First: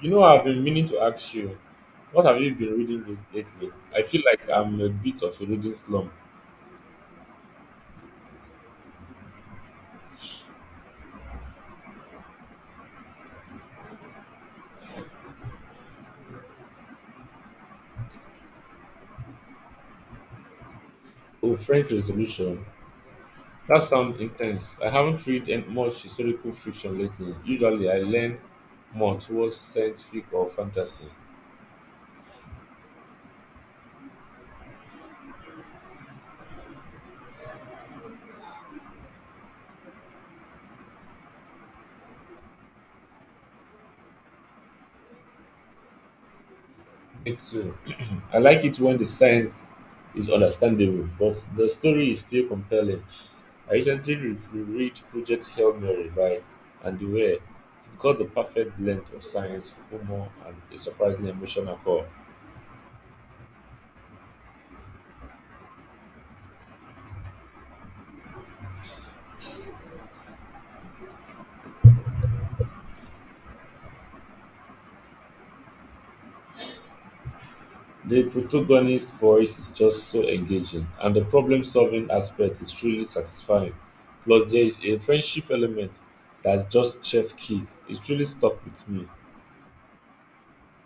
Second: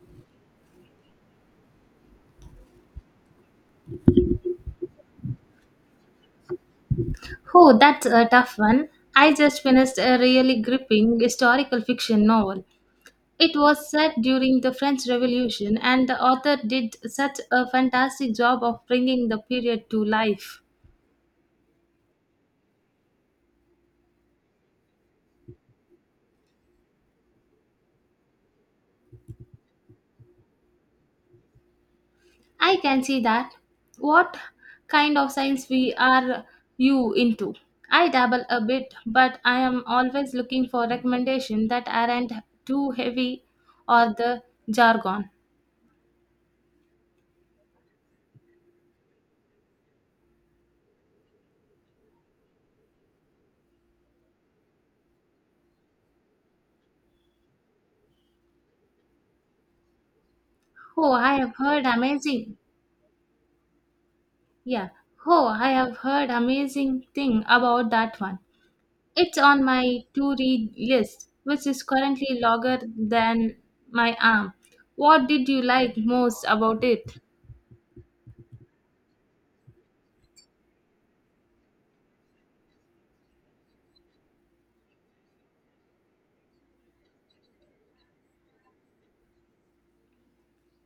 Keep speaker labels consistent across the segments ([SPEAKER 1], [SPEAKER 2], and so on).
[SPEAKER 1] You know, I've been meaning to ask you, what have you been reading lately? I feel like I'm a bit of a reading slump.
[SPEAKER 2] Oh, that's a tough one. I just finished a really gripping historical fiction novel. It was set during the French Revolution, and the author did such a fantastic job of bringing the period to life.
[SPEAKER 1] Oh, French Resolution. That sounds intense. I haven't read much historical fiction lately. Usually, I lean more towards science fiction or fantasy.
[SPEAKER 2] I can see that. What kind of science we are you into? I dabble a bit, but I am always looking for recommendations that aren't too heavy or the jargon.
[SPEAKER 1] Me too. I like it when the science is understandable, but the story is still compelling. I recently reread Project Hail Mary by Andy Weir. It got the perfect blend of science, humor, and a
[SPEAKER 2] Oh,
[SPEAKER 1] surprisingly
[SPEAKER 2] I have
[SPEAKER 1] emotional
[SPEAKER 2] heard
[SPEAKER 1] core.
[SPEAKER 2] amazing. Yeah. Oh, I have heard amazing thing about that one. It's on my to-read list, which is currently longer than my arm. What did you like most about it?
[SPEAKER 1] The protagonist's voice is just so engaging, and the problem solving aspect is truly satisfying. Plus, there is a friendship element that's just chef kiss. It truly stuck with me.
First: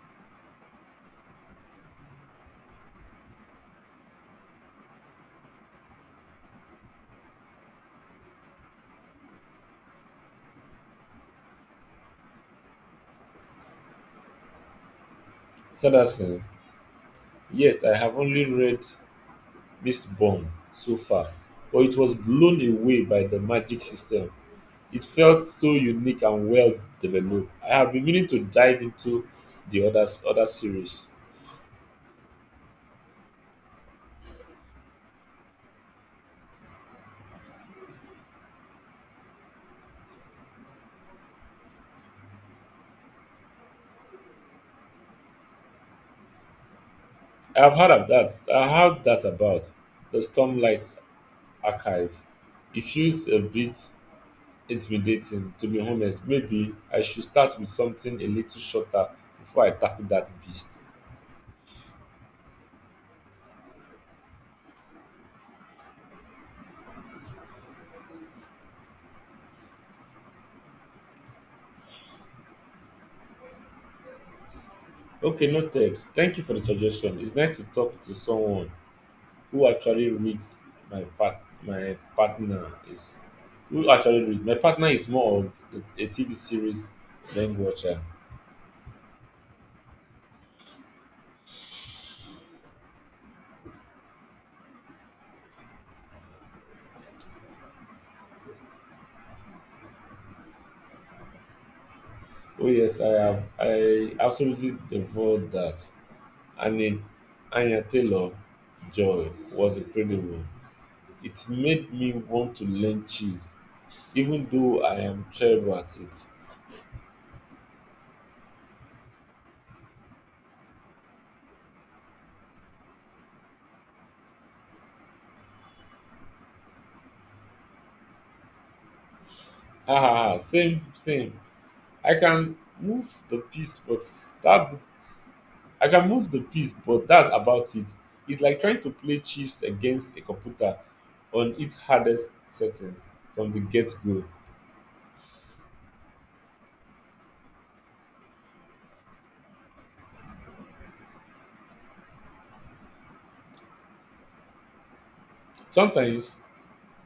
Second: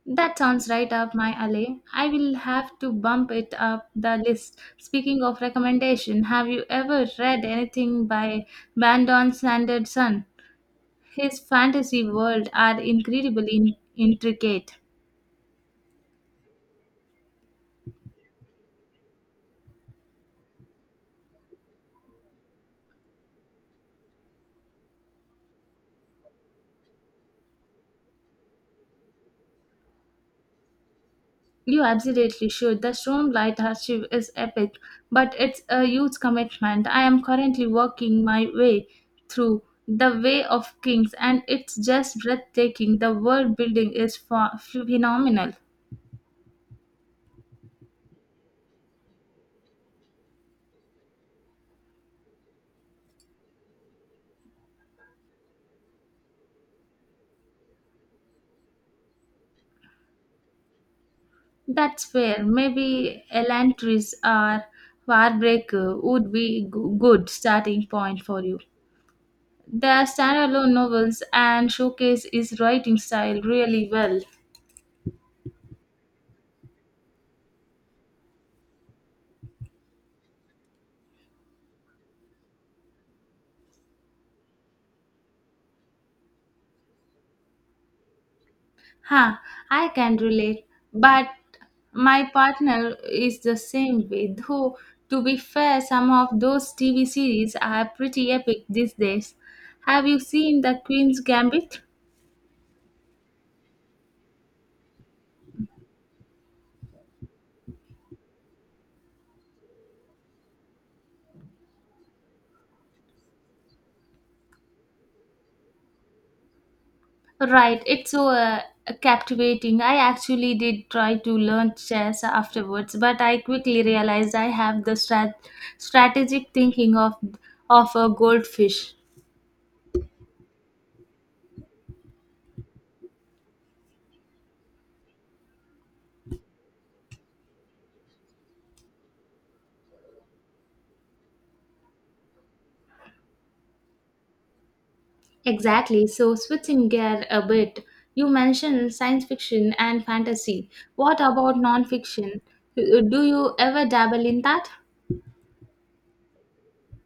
[SPEAKER 2] That sounds right up my alley. I will have to bump it up the list. Speaking of recommendation, have you ever read anything by Brandon Sanderson? His fantasy world are incredibly intricate.
[SPEAKER 1] Sanderson, yes, I have only read Mistborn so far, but it was blown away by the magic system. It felt so unique and well developed. I have been meaning to dive into the other series.
[SPEAKER 2] You absolutely should. The Stone Light Archive is epic, but it's a huge commitment. I am currently working my way through The Way of Kings, and it's just breathtaking. The world building is phenomenal.
[SPEAKER 1] I have heard of that. I have that about the Stormlight Archive. It feels a bit intimidating, to be honest. Maybe I should start with something a little shorter before I tackle that beast.
[SPEAKER 2] That's fair. Maybe Elantris or Warbreaker would be good starting point for you. The standalone novels and showcase his writing style really well.
[SPEAKER 1] Okay, noted. Thank you for the suggestion. It's nice to talk to someone who actually reads my part my partner is who actually read my partner is more of a TV series than watcher.
[SPEAKER 2] Huh, I can relate, but my partner is the same way. Though, to be fair, some of those TV series are pretty epic these days. Have you seen The Queen's Gambit?
[SPEAKER 1] Oh yes, I absolutely devoured that. And Anya Taylor Joy was incredible. It made me want to learn cheese, even though I am terrible at it.
[SPEAKER 2] Right, it's so captivating. I actually did try to learn chess afterwards, but I quickly realized I have the strategic thinking of a goldfish.
[SPEAKER 1] Ha ha ha! Same, same. I can move the piece, but that I can move the piece, but that's about it. It's like trying to play chess against a computer on its hardest settings from the get go.
[SPEAKER 2] Exactly. So, switching gear a bit, you mentioned science fiction and fantasy. What about non-fiction? Do you ever dabble in that?
[SPEAKER 1] Sometimes,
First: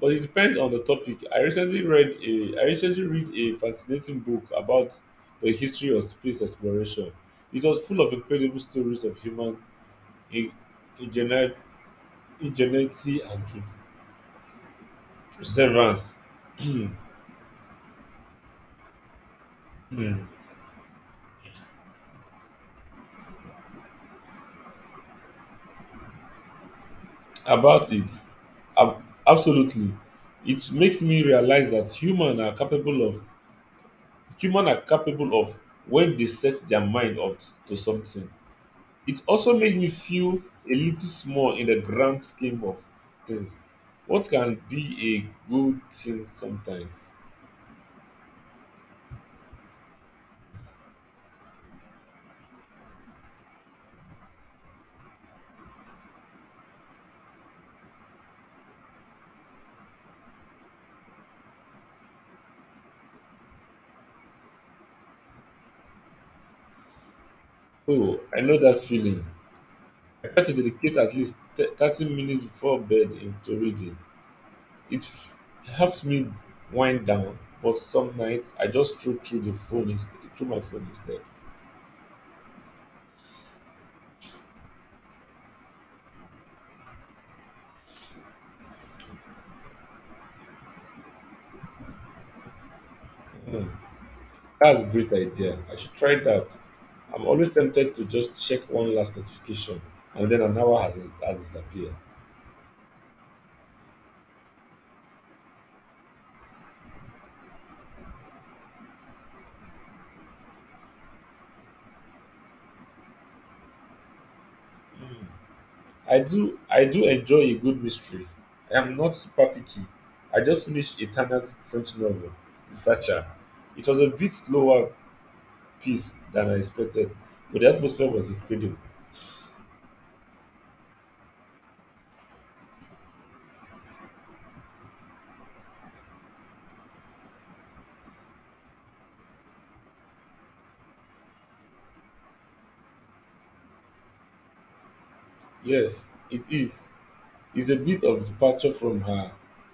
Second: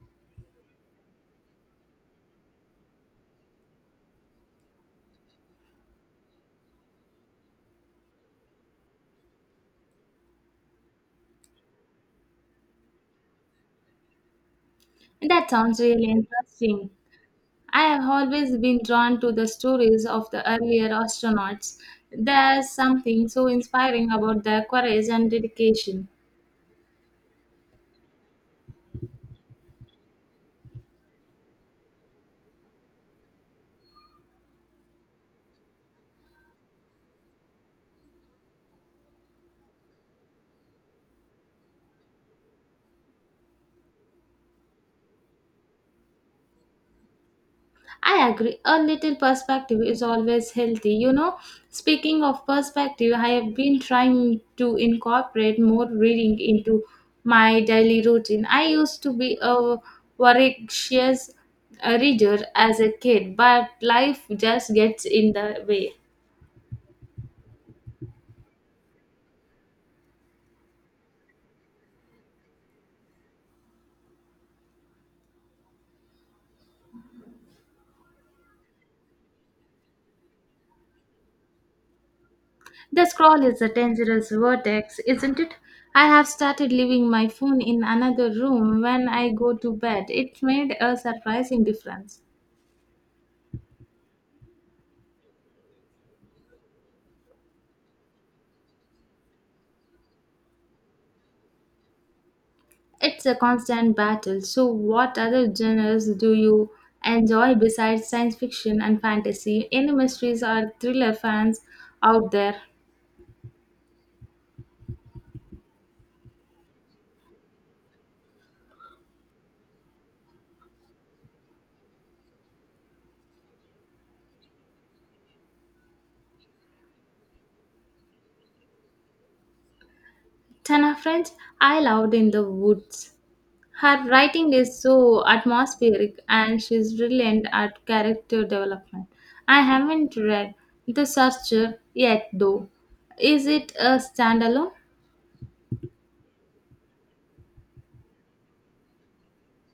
[SPEAKER 1] but it depends on the topic. I recently read a fascinating book about the history of space exploration. It was full of incredible stories of human in- ingenu- ingenuity and
[SPEAKER 2] That sounds really
[SPEAKER 1] perseverance.
[SPEAKER 2] interesting. I have always been drawn to the stories
[SPEAKER 1] Hmm.
[SPEAKER 2] of the earlier astronauts. There's something so inspiring about their courage and dedication.
[SPEAKER 1] About it. Absolutely. It makes me realize that human are capable of when they set their mind up to something. It also made me feel a little small in the grand scheme of things. What can be a good thing sometimes?
[SPEAKER 2] I agree. A little perspective is always healthy. You know, speaking of perspective, I have been trying to incorporate more reading into my daily routine. I used to be a voracious reader as a kid, but life just gets in the way.
[SPEAKER 1] Oh, I know that feeling. I try to dedicate at least 30 minutes before bed into reading. It helps me wind down, but some nights I just throw through the phone instead, through my phone instead.
[SPEAKER 2] The scroll is a dangerous vortex, isn't it? I have started leaving my phone in another room when I go to bed. It made a surprising difference.
[SPEAKER 1] Hmm, that's a great idea. I should try that. I'm always tempted to just check one last notification, and then an hour has disappeared.
[SPEAKER 2] It's a constant battle. So, what other genres do you enjoy besides science fiction and fantasy? Any mysteries or thriller fans out there?
[SPEAKER 1] Hmm. I do enjoy a good mystery. I am not super picky. I just finished a Italian French novel, The Searcher. It was a bit slower piece than I expected, but the atmosphere was incredible.
[SPEAKER 2] Tana French, I loved in the woods. Her writing is so atmospheric and she's brilliant at character development. I haven't read The Searcher yet, though. Is it a standalone?
[SPEAKER 1] Yes, it is. It's a bit of departure from her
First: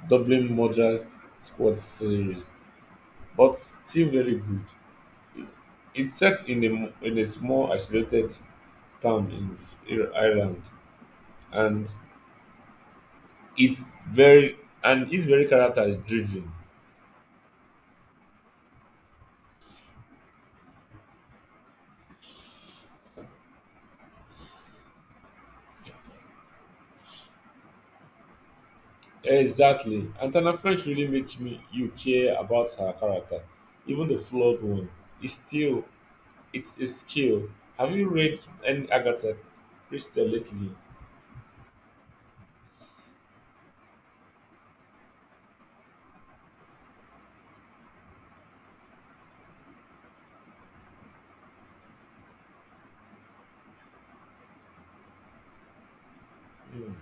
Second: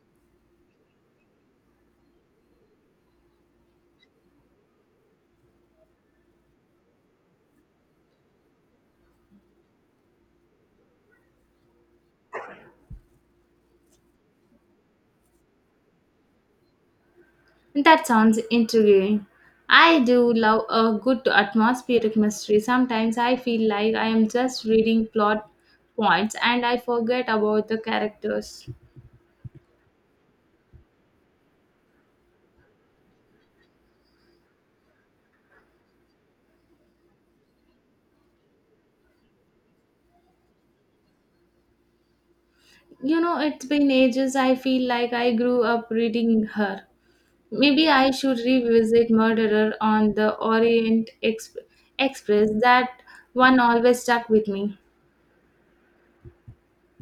[SPEAKER 1] Dublin Murders Squad series, but still very good. It- It's set in in a small isolated town in Ireland, and it's very and it's very character driven.
[SPEAKER 2] That sounds intriguing. I do love a good atmospheric mystery. Sometimes I feel like I am just reading plot points and I forget about the characters.
[SPEAKER 1] Exactly, and Tana French really makes me you care about her character, even the flawed one. It's still it's a skill. Have you read any Agatha Christie lately?
[SPEAKER 2] You know, it's been ages I feel like I grew up reading her. Maybe I should revisit Murderer on the Orient Express. That one always stuck with me.
[SPEAKER 1] Mm.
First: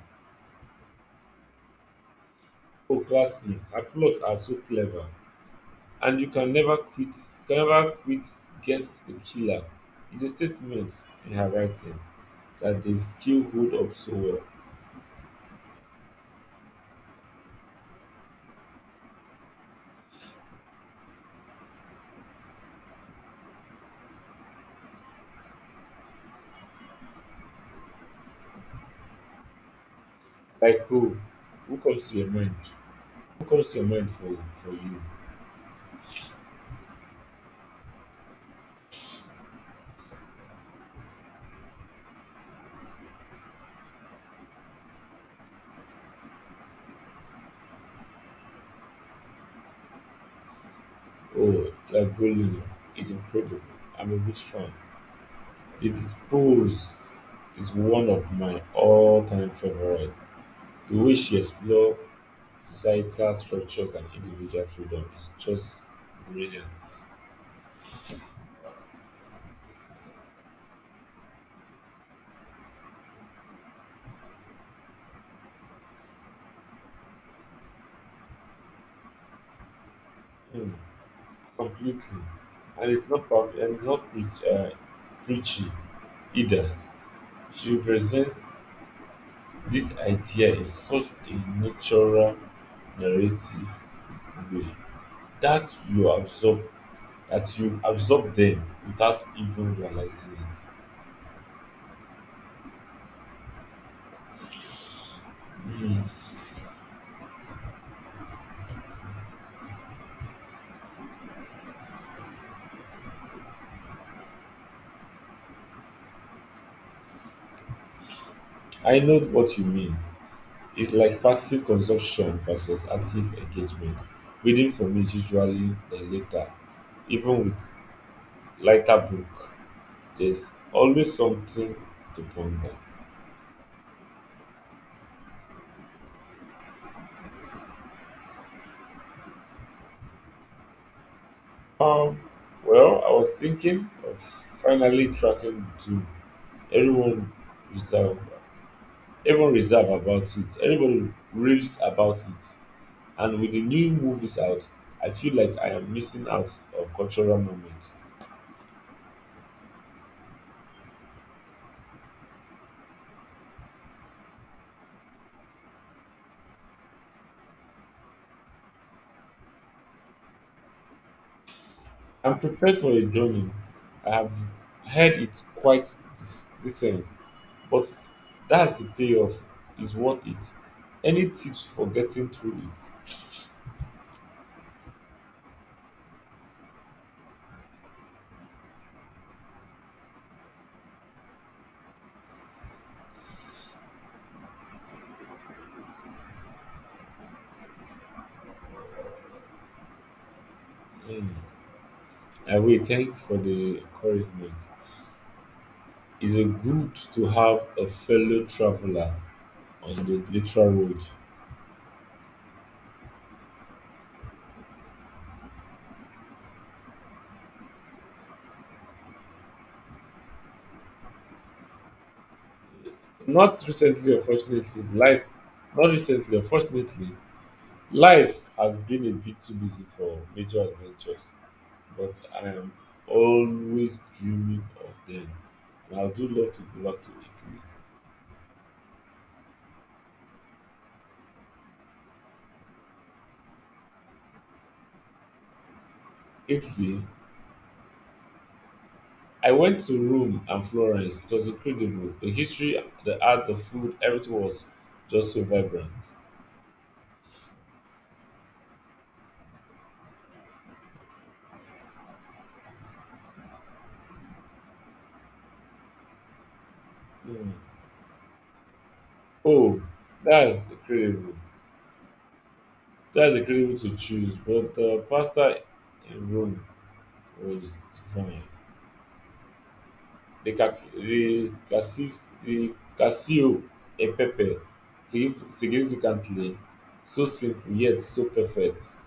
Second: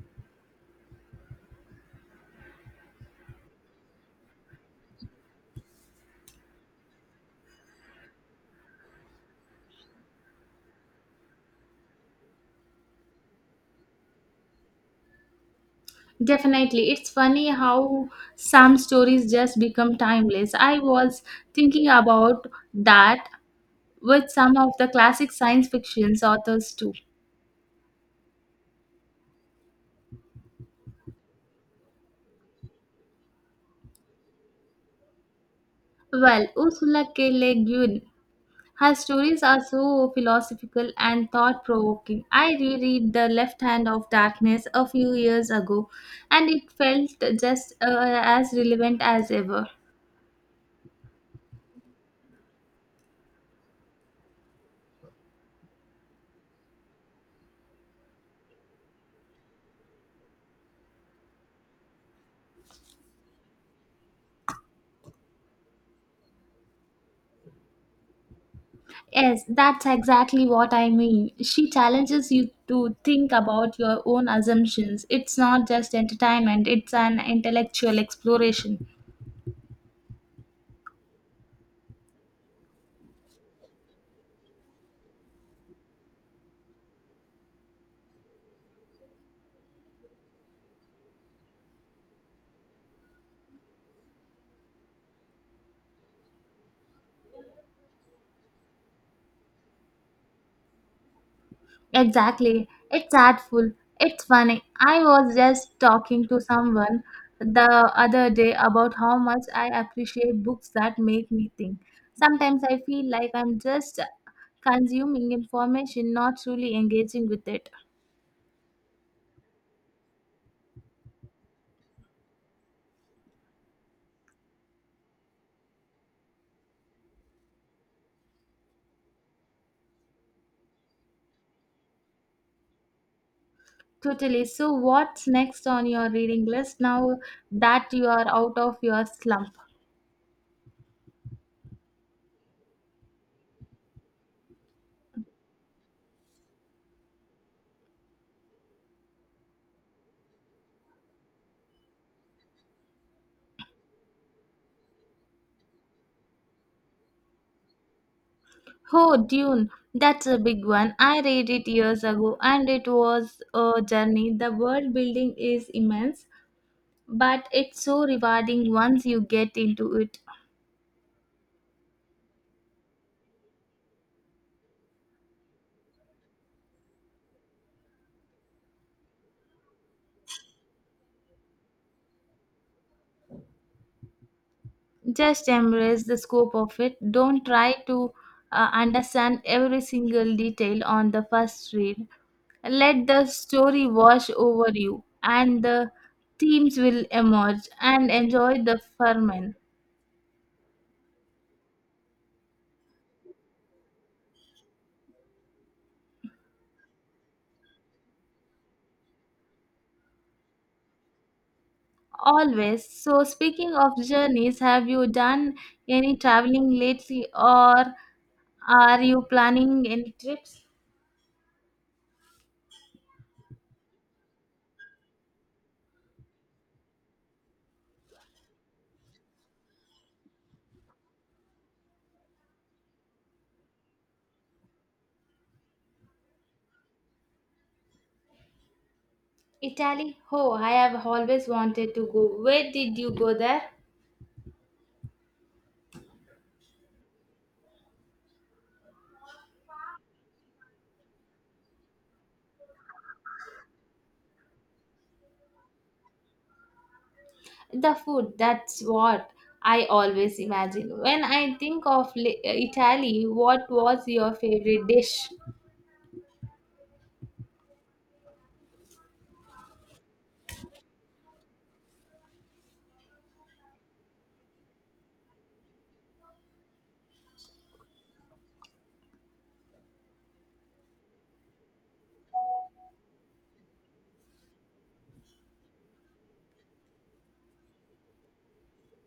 [SPEAKER 1] Oh, classy. Her plots are so clever. And you can never quit, guess the killer. It's a statement in her writing that the skill hold up so well.
[SPEAKER 2] Definitely. It's funny how some stories just become timeless. I was thinking about that with some of the classic science fiction authors too.
[SPEAKER 1] Like who? Who comes to your mind? Who comes to your mind for you?
[SPEAKER 2] Well, Ursula K. Le Guin, her stories are so philosophical and thought provoking. I reread The Left Hand of Darkness a few years ago and it felt just as relevant as ever.
[SPEAKER 1] Oh, Lagolino is incredible. I'm a huge fan. The Dispose is one of my all-time favorites. The way she explores societal structures and individual freedom is just brilliant.
[SPEAKER 2] Yes, that's exactly what I mean. She challenges you to think about your own assumptions. It's not just entertainment, it's an intellectual exploration.
[SPEAKER 1] Mm, completely. And it's not preachy either. She presents this idea in such a natural narrative way. that you absorb that you absorb them without even realizing it.
[SPEAKER 2] Exactly. It's artful. It's funny. I was just
[SPEAKER 1] Hmm,
[SPEAKER 2] talking to someone the other day about how much I appreciate books that make me think. Sometimes I feel like I'm just consuming information, not truly engaging with it.
[SPEAKER 1] I know what you mean. It's like passive consumption versus active engagement. Reading for me is usually the latter. Even with lighter book, there's always something to ponder.
[SPEAKER 2] Totally. So, what's next on your reading list now that you are out of your slump?
[SPEAKER 1] Um, well, I was thinking of finally tracking to everyone reserve, everyone reserve about it. Everybody raves about it. And with the new movies out, I feel like I am missing out on cultural moments.
[SPEAKER 2] Oh, Dune. That's a big one. I read it years ago and it was a journey. The world building is immense, but it's so rewarding once you get into it.
[SPEAKER 1] I'm prepared for a drumming. I have heard it quite decent, but that's the payoff is worth it. Any tips for getting through it?
[SPEAKER 2] Just embrace the scope of it. Don't try to understand every single detail on the first read. Let the story wash over you, and the themes will emerge and enjoy the ferment.
[SPEAKER 1] Mm. I will thank you for the encouragement. It's a good to have a fellow traveler on the literal road.
[SPEAKER 2] Always. So, speaking of journeys, have you done any traveling lately or are you planning any trips?
[SPEAKER 1] Not recently, unfortunately, life. Not recently, unfortunately, life has been a bit too busy for major adventures, but I am always dreaming of them. And I do love to go back to Italy.
[SPEAKER 2] Italy? Oh, I have always wanted to go. Where did you go there?
[SPEAKER 1] Italy, I went to Rome and Florence. It was incredible. The history, the art, the food, everything was just so vibrant.
[SPEAKER 2] The food, that's what I always imagine. When I think of Italy, what was your favorite dish?
[SPEAKER 1] Hmm. Oh, that's incredible. that's incredible to choose, but pasta in Rome was divine. The, ca- the, cassis, The cassio and pepper significantly so simple yet so perfect.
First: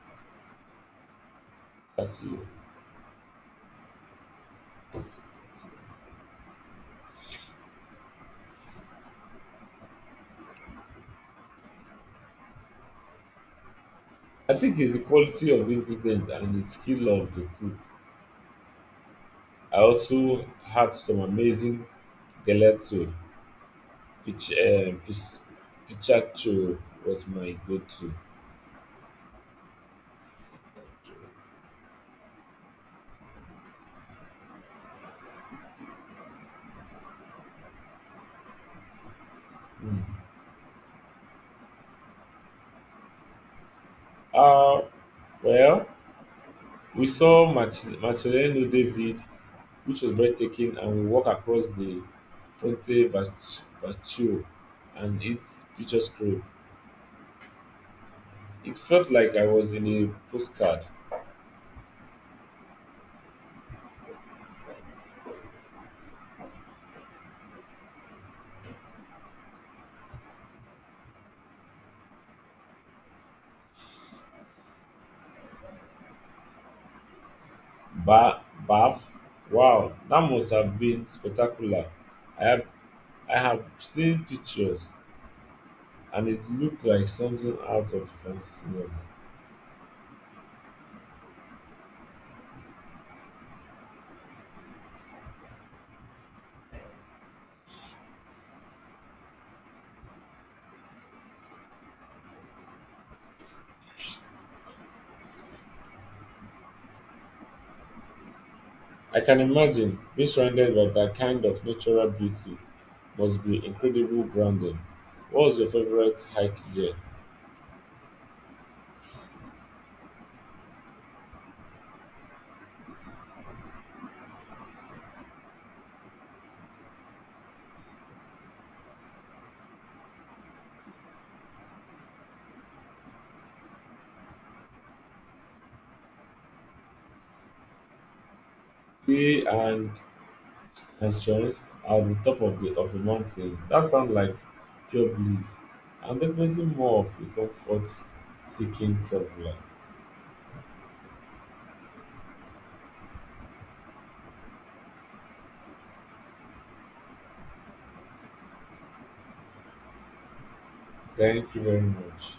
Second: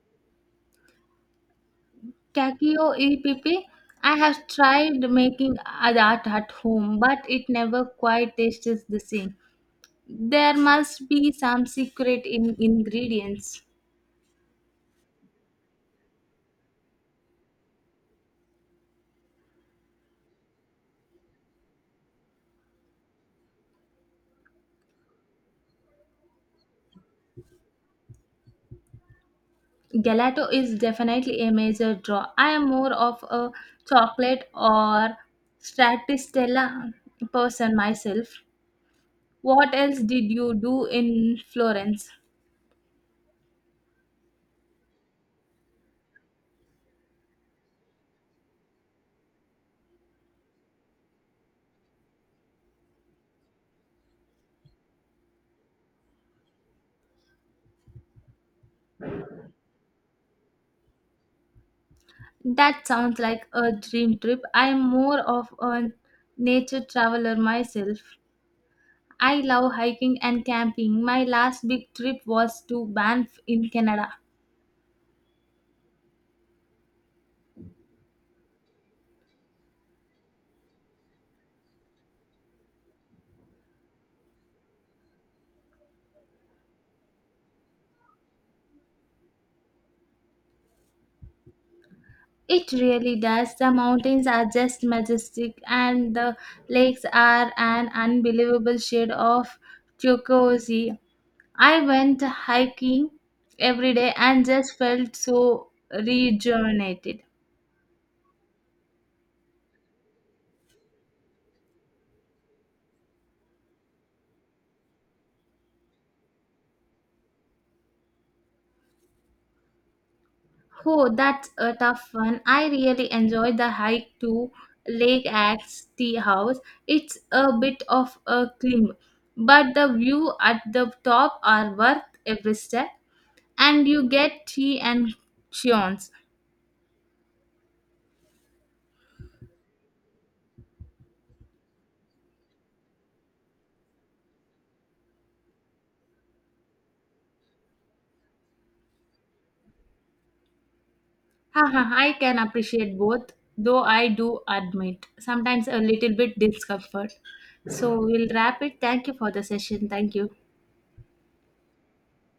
[SPEAKER 1] Cassio.
[SPEAKER 2] Cacio e pepe. I have tried making that at home, but it never quite tastes the same. There must be some secret in ingredients.
[SPEAKER 1] I think it's the quality of the ingredient and the skill of the cook. I also had some amazing gelato. Pich, uh, pich, picaccio was my go-to.
[SPEAKER 2] Gelato is definitely a major draw. I am more of a chocolate or stracciatella person myself. What else
[SPEAKER 1] Hmm.
[SPEAKER 2] did you do in Florence?
[SPEAKER 1] Uh, well, we saw Marcelino David, which was breathtaking, and we walked across the Ponte Vecchio and its picturesque group. It felt like I was in a postcard.
[SPEAKER 2] That sounds like a dream trip. I'm more of a nature traveler myself. I love hiking and camping. My last big trip was to Banff in Canada.
[SPEAKER 1] Ba- bath? Wow, that must have been spectacular. I have, I have seen pictures, and it looked like something out of a fancy novel.
[SPEAKER 2] It really does. The mountains are just majestic, and the lakes are an unbelievable shade of turquoise. I went hiking every day and just felt so rejuvenated.
[SPEAKER 1] I can imagine being surrounded by that kind of natural beauty must be incredible, grounding. What was your favorite hike there?
[SPEAKER 2] Oh, that's a tough one. I really enjoyed the hike to Lake Axe Tea House. It's a bit of a climb, but the view at the top are worth every step, and you get tea and chance.
[SPEAKER 1] Sea and assurance at the top of the of a mountain. That sounds like pure bliss. I'm definitely more of a comfort seeking traveler.
[SPEAKER 2] Haha, I can appreciate both, though I do admit sometimes a little bit discomfort. So we'll wrap it. Thank you for the session. Thank you.
[SPEAKER 1] Thank you very much.